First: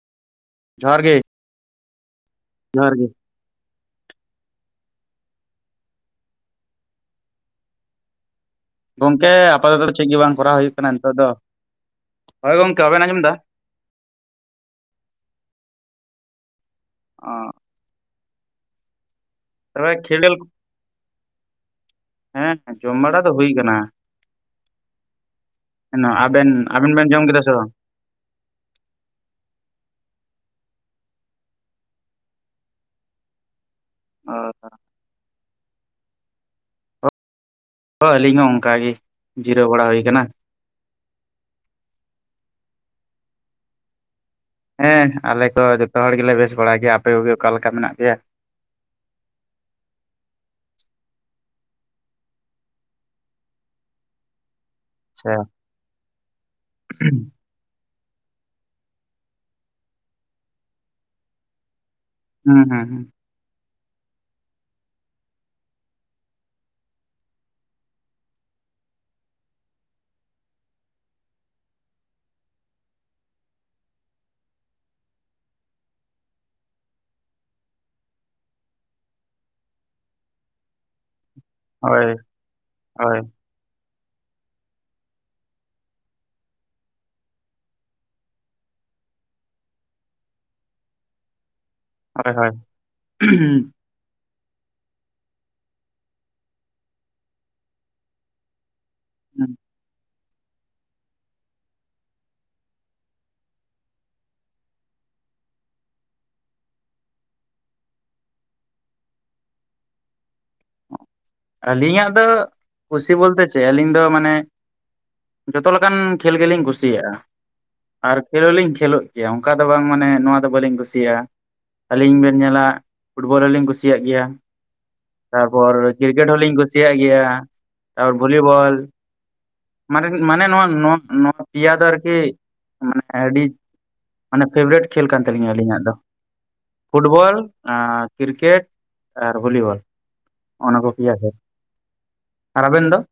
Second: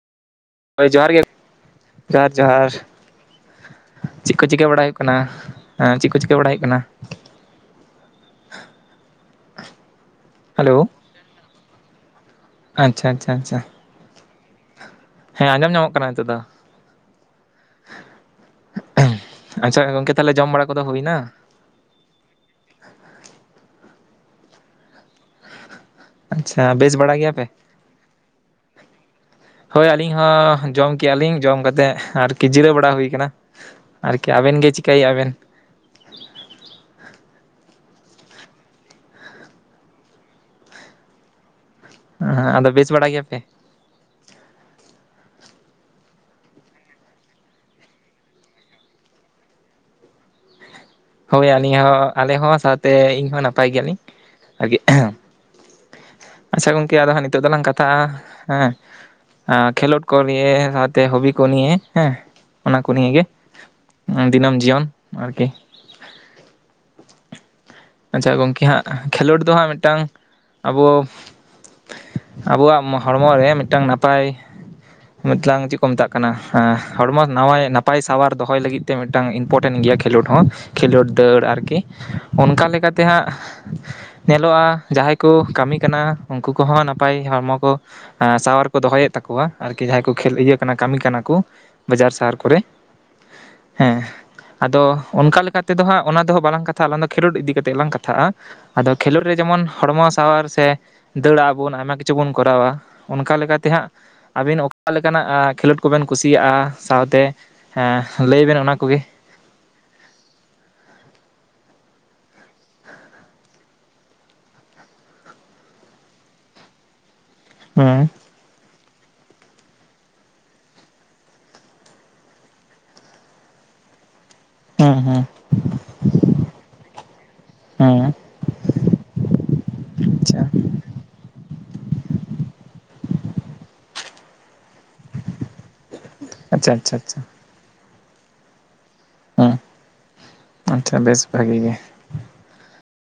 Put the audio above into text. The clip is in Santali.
ᱦᱳᱭ ᱡᱚᱦᱟᱨ ᱜᱮ ᱡᱚᱦᱟᱨ ᱡᱚᱦᱟᱨ᱾ ᱪᱮᱫ ᱠᱚ ᱪᱤᱠᱟᱹ ᱵᱟᱲᱟᱭ ᱦᱩᱭᱩᱜ ᱠᱟᱱᱟ, ᱮᱸ ᱪᱮᱫ ᱠᱚ ᱪᱤᱠᱟᱹ ᱵᱟᱲᱟᱭ ᱦᱩᱭᱩᱜ ᱠᱟᱱᱟ? ᱜᱚᱝᱠᱮ ᱟᱯᱟᱛᱚᱛᱚ ᱪᱮᱫ ᱜᱮ ᱵᱟᱝ ᱠᱚᱨᱟᱣ ᱦᱩᱭᱩᱜ ᱦᱮᱞᱳ ᱠᱟᱱᱟ ᱱᱤᱛᱚᱜ ᱫᱚ, ᱦᱳᱭ ᱜᱚᱝᱠᱮ ᱵᱟᱵᱮᱱ ᱟᱪᱪᱷᱟ ᱟᱸᱡᱚᱢ ᱟᱪᱪᱷᱟ ᱫᱟ? ᱟᱪᱪᱷᱟ ᱦᱮᱸ ᱟᱸᱡᱚᱢ ᱧᱟᱢᱚᱜ ᱠᱟᱱᱟ ᱦᱤᱛᱚᱜ ᱫᱚ᱾ ᱚ᱾ ᱟᱪᱪᱷᱟ ᱛᱚᱵᱮ ᱜᱚᱝᱠᱮ ᱠᱷᱮᱞ ᱛᱟᱦᱞᱮ ᱡᱚᱢ ᱵᱟᱲᱟ ᱠᱚᱫᱚ ᱦᱩᱭᱱᱟ? ᱦᱮᱸ ᱡᱚᱢ ᱵᱟᱲᱟ ᱫᱚ ᱦᱩᱭ ᱠᱟᱱᱟ᱾ ᱱᱚᱣᱟ ᱟᱵᱮᱱ ᱟᱪᱪᱷᱟ ᱟᱵᱮᱱ ᱵᱮᱥ ᱵᱮᱱ ᱵᱟᱲᱟ ᱡᱚᱢ ᱠᱮᱫᱟ ᱜᱮᱭᱟᱯᱮ? ᱥᱮ ᱵᱟ? ᱦᱳᱭ ᱟᱞᱤᱧ ᱦᱚᱸ ᱡᱚᱢ ᱠᱮᱜ-ᱟ ᱞᱤᱧ ᱡᱚᱢ ᱠᱟᱛᱮᱫ ᱟᱨᱠᱤ ᱡᱤᱨᱟᱹᱣ ᱵᱟᱲᱟ ᱦᱩᱭ ᱠᱟᱱᱟ᱾ ᱟᱨᱠᱤ ᱟᱵᱮᱱ ᱜᱮ ᱪᱤᱠᱟᱹᱭᱮᱜᱼᱟ ᱵᱮᱱ? ᱦᱚ ᱟᱹᱞᱤᱧ ᱦᱚᱸ ᱚᱱᱠᱟ ᱜᱮ ᱡᱤᱨᱟᱹᱣ ᱵᱟᱲᱟ ᱦᱩᱭ ᱠᱟᱱᱟ᱾ ᱦᱟᱸ ᱦᱟᱸ ᱟᱫᱚ ᱵᱮᱥ ᱵᱟᱲᱟ ᱜᱮᱭᱟ ᱯᱮ? ᱦᱮᱸ ᱟᱞᱮ ᱠᱚ ᱡᱚᱛᱚ ᱦᱚᱲ ᱜᱮᱞᱮ ᱵᱮᱥ ᱵᱟᱲᱟ ᱜᱮᱭᱟ, ᱟᱯᱮ ᱠᱚᱜᱮ ᱚᱠᱟ ᱞᱮᱠᱟ ᱢᱮᱱᱟᱜ ᱯᱮᱭᱟ? ᱦᱳᱭ ᱟᱹᱞᱤᱧ ᱦᱚᱸ ᱟᱞᱮ ᱦᱚᱸ ᱥᱟᱶᱛᱮ ᱤᱧ ᱦᱚᱸ ᱱᱟᱯᱟᱭ ᱜᱮᱭᱟ ᱞᱤᱧ᱾ ᱥᱮ [unintelligible] ᱟᱪᱪᱷᱟ ᱜᱚᱝᱠᱮ ᱟᱫᱚ ᱦᱟᱸᱜ ᱱᱤᱛᱚᱜ ᱫᱚᱞᱟᱝ ᱠᱟ ᱛᱷᱟᱜ-ᱟ ᱦᱮᱸ, ᱮᱸ ᱠᱷᱮᱞᱳᱰ ᱠᱚ ᱱᱤᱭᱟᱹ ᱥᱟᱶᱛᱮ ᱦᱚᱵᱤ ᱠᱚ ᱱᱤᱭᱟᱹ ᱦᱮᱸ᱾ ᱦᱩᱸ ᱦᱩᱸ ᱚᱱᱟ ᱠᱚ ᱦᱩᱸ ᱱᱤᱭᱟᱹ ᱜᱮ ᱮᱸ ᱫᱤᱱᱚᱢ ᱡᱤᱭᱚᱱ ᱟᱨᱠᱤ᱾ ᱟᱪᱪᱷᱟ ᱜᱚᱝᱠᱮ ᱦᱟᱸᱜ ᱠᱷᱮᱞᱳᱰ ᱫᱚ ᱦᱟᱸᱜ ᱢᱤᱫᱴᱟᱝ ᱟᱵᱚ ᱟᱵᱚᱣᱟᱜ ᱢᱚ ᱦᱚᱲᱢᱚ ᱨᱮ ᱢᱤᱫᱴᱟᱝ ᱱᱟᱯᱟᱭ ᱢᱤᱫᱞᱟᱝ ᱪᱮᱫ ᱠᱚ ᱢᱮᱛᱟᱜ ᱠᱟᱱᱟ ᱦᱮᱸ ᱦᱚᱲᱢᱚ ᱱᱟᱣᱟᱭ ᱱᱟᱯᱟᱭ ᱥᱟᱶᱟᱨ ᱫᱚᱦᱚᱭ ᱞᱟᱹᱜᱤᱫ ᱛᱮ ᱢᱤᱫᱴᱟᱝ ᱤᱢᱯᱳᱴᱮᱱ ᱜᱮᱭᱟ ᱠᱷᱮᱞᱳᱰ ᱦᱚᱸ ᱠᱷᱮᱞᱳᱰ ᱫᱟᱹᱲ ᱟᱨᱠᱤ ᱦᱳᱭ ᱚᱱᱠᱟ ᱞᱮᱠᱟ ᱛᱮ ᱦᱳᱭ ᱦᱟᱸᱜ᱾ ᱧᱮᱞᱚᱜᱼᱟ ᱡᱟᱦᱟᱸᱭ ᱠᱚ ᱠᱟᱹᱢᱤ ᱠᱟᱱᱟ ᱩᱱᱠᱩ ᱠᱚᱦᱚᱸ ᱱᱟᱯᱟᱭ ᱦᱚᱲᱢᱚ ᱠᱚ ᱮᱸ ᱥᱟᱶᱟᱨ ᱠᱚ ᱫᱚᱦᱚᱭᱮᱫ ᱛᱟᱠᱚᱣᱟ ᱟᱨᱠᱤ ᱡᱟᱦᱟᱸᱭ ᱠᱚ ᱠᱷᱮᱞ ᱤᱭᱟᱹ ᱠᱟᱱᱟ ᱠᱟᱹᱢᱤ ᱠᱟᱱᱟ ᱠᱚ᱾ ᱵᱟᱡᱟᱨ ᱦᱳᱭ ᱥᱟᱦᱟᱨ ᱦᱳᱭ ᱠᱚᱨᱮ᱾ ᱦᱮᱸ, ᱟᱫᱚ ᱚᱱᱠᱟ ᱞᱮᱠᱟ ᱛᱮᱫᱚ ᱦᱟᱸᱜ ᱚᱱᱟ ᱫᱚ ᱵᱟᱞᱟᱝ ᱠᱟᱛᱷᱟᱜᱼᱟ ᱟᱞᱟᱝ ᱫᱚ ᱠᱷᱮᱞᱳᱰ ᱤᱫᱤ ᱠᱟ ᱠᱟᱛᱮᱫ ᱞᱟᱝ ᱠᱟᱛᱷᱟᱜᱼᱟ᱾ ᱟᱫᱚ ᱠᱷᱮᱞᱳᱰ ᱨᱮ ᱡᱮᱢᱚᱱ ᱦᱚᱲᱢᱚᱥ ᱥᱟᱶᱟᱨ ᱥᱮ ᱫᱟᱹᱲᱟᱜ-ᱟ ᱵᱚᱱ ᱟᱭᱢᱟ ᱠᱤᱪᱷᱩ ᱵᱚᱱ ᱠᱚᱨᱟᱣᱟ, ᱚᱱᱠᱟ ᱞᱮᱠᱟ ᱛᱮ ᱦᱟᱸᱜ ᱟᱹᱵᱤᱱ ᱚᱠᱟ ᱞᱮᱠᱟᱱᱟᱜ ᱟ ᱠᱷᱮᱞᱳᱰ ᱠᱚᱵᱮᱱ ᱠᱩᱥᱤᱭᱟᱜᱼᱟ ᱥᱟᱶᱛᱮ ᱦᱮᱸ ᱞᱟᱹᱭ ᱵᱮᱱ ᱚᱱᱟ ᱠᱚᱜᱮ᱾ ᱟᱹᱞᱤᱧᱟᱜ ᱫᱚ ᱠᱩᱥᱤ ᱵᱚᱞᱛᱮ ᱪᱮᱫ ᱟᱹᱞᱤᱧ ᱫᱚ ᱢᱟᱱᱮ ᱡᱚᱛᱚ ᱞᱮᱠᱟᱱ ᱠᱷᱮᱞ ᱜᱮᱞᱤᱧ ᱠᱩᱥᱤᱭᱟᱜᱼᱟ ᱦᱩᱸ ᱟᱨ ᱠᱷᱮᱞ ᱦᱚᱸᱞᱤᱧ ᱠᱷᱮᱞᱳᱜ ᱜᱮᱭᱟ ᱚᱱᱠᱟ ᱫᱚ ᱵᱟᱝ ᱢᱟᱱᱮ ᱱᱚᱣᱟ ᱫᱚ ᱵᱟᱹᱞᱤᱧ ᱠᱩᱥᱤᱭᱟᱜᱼᱟ᱾ ᱟᱹᱞᱤᱧ ᱵᱮᱱ ᱧᱮᱞᱟ ᱯᱷᱩᱴᱵᱚᱞ ᱦᱚᱞᱤᱧ ᱠᱩᱥᱤᱭᱟᱜ ᱜᱮᱭᱟ᱾ ᱦᱩᱸ ᱦᱩᱸ ᱛᱟᱨᱯᱚᱨ ᱠᱨᱤᱠᱮᱴ ᱦᱚᱞᱤᱧ ᱠᱩᱥᱤᱭᱟᱜ ᱜᱮᱭᱟ ᱦᱩᱸ ᱛᱟᱨᱯᱚᱨ ᱵᱷᱚᱞᱤᱵᱚᱞ᱾ ᱢᱟᱱᱮ ᱟᱪᱪᱷᱟ ᱢᱟᱱᱮ ᱱᱚᱣᱟ ᱱᱚᱣᱟ ᱱᱚᱣᱟ ᱯᱮᱭᱟ ᱫᱚ ᱟᱨᱠᱤ ᱢᱟᱱᱮ ᱟᱹᱰᱤ ᱢᱟᱱᱮ ᱯᱷᱮᱵᱟᱨᱮᱴ ᱠᱷᱮᱞ ᱠᱟᱱ ᱛᱟᱹᱤᱧᱟ ᱟᱹᱞᱤᱧᱟᱜ ᱫᱚ᱾ ᱟᱪᱪᱷᱟ ᱟᱪᱪᱷᱟ ᱟᱪᱪᱷᱟ ᱯᱷᱩᱴᱵᱚᱞ ᱟ ᱠᱨᱤᱠᱮᱴ ᱟᱨ ᱦᱩᱸ ᱵᱷᱚᱞᱤᱵᱚᱞ᱾ ᱚᱱᱟ ᱠᱚ ᱟᱪᱪᱷᱟ ᱯᱮᱭᱟ ᱵᱮᱥ ᱠᱷᱮ, ᱵᱷᱟᱜᱤ ᱜᱮ ᱟᱨ ᱟᱵᱮᱱ ᱫᱚ?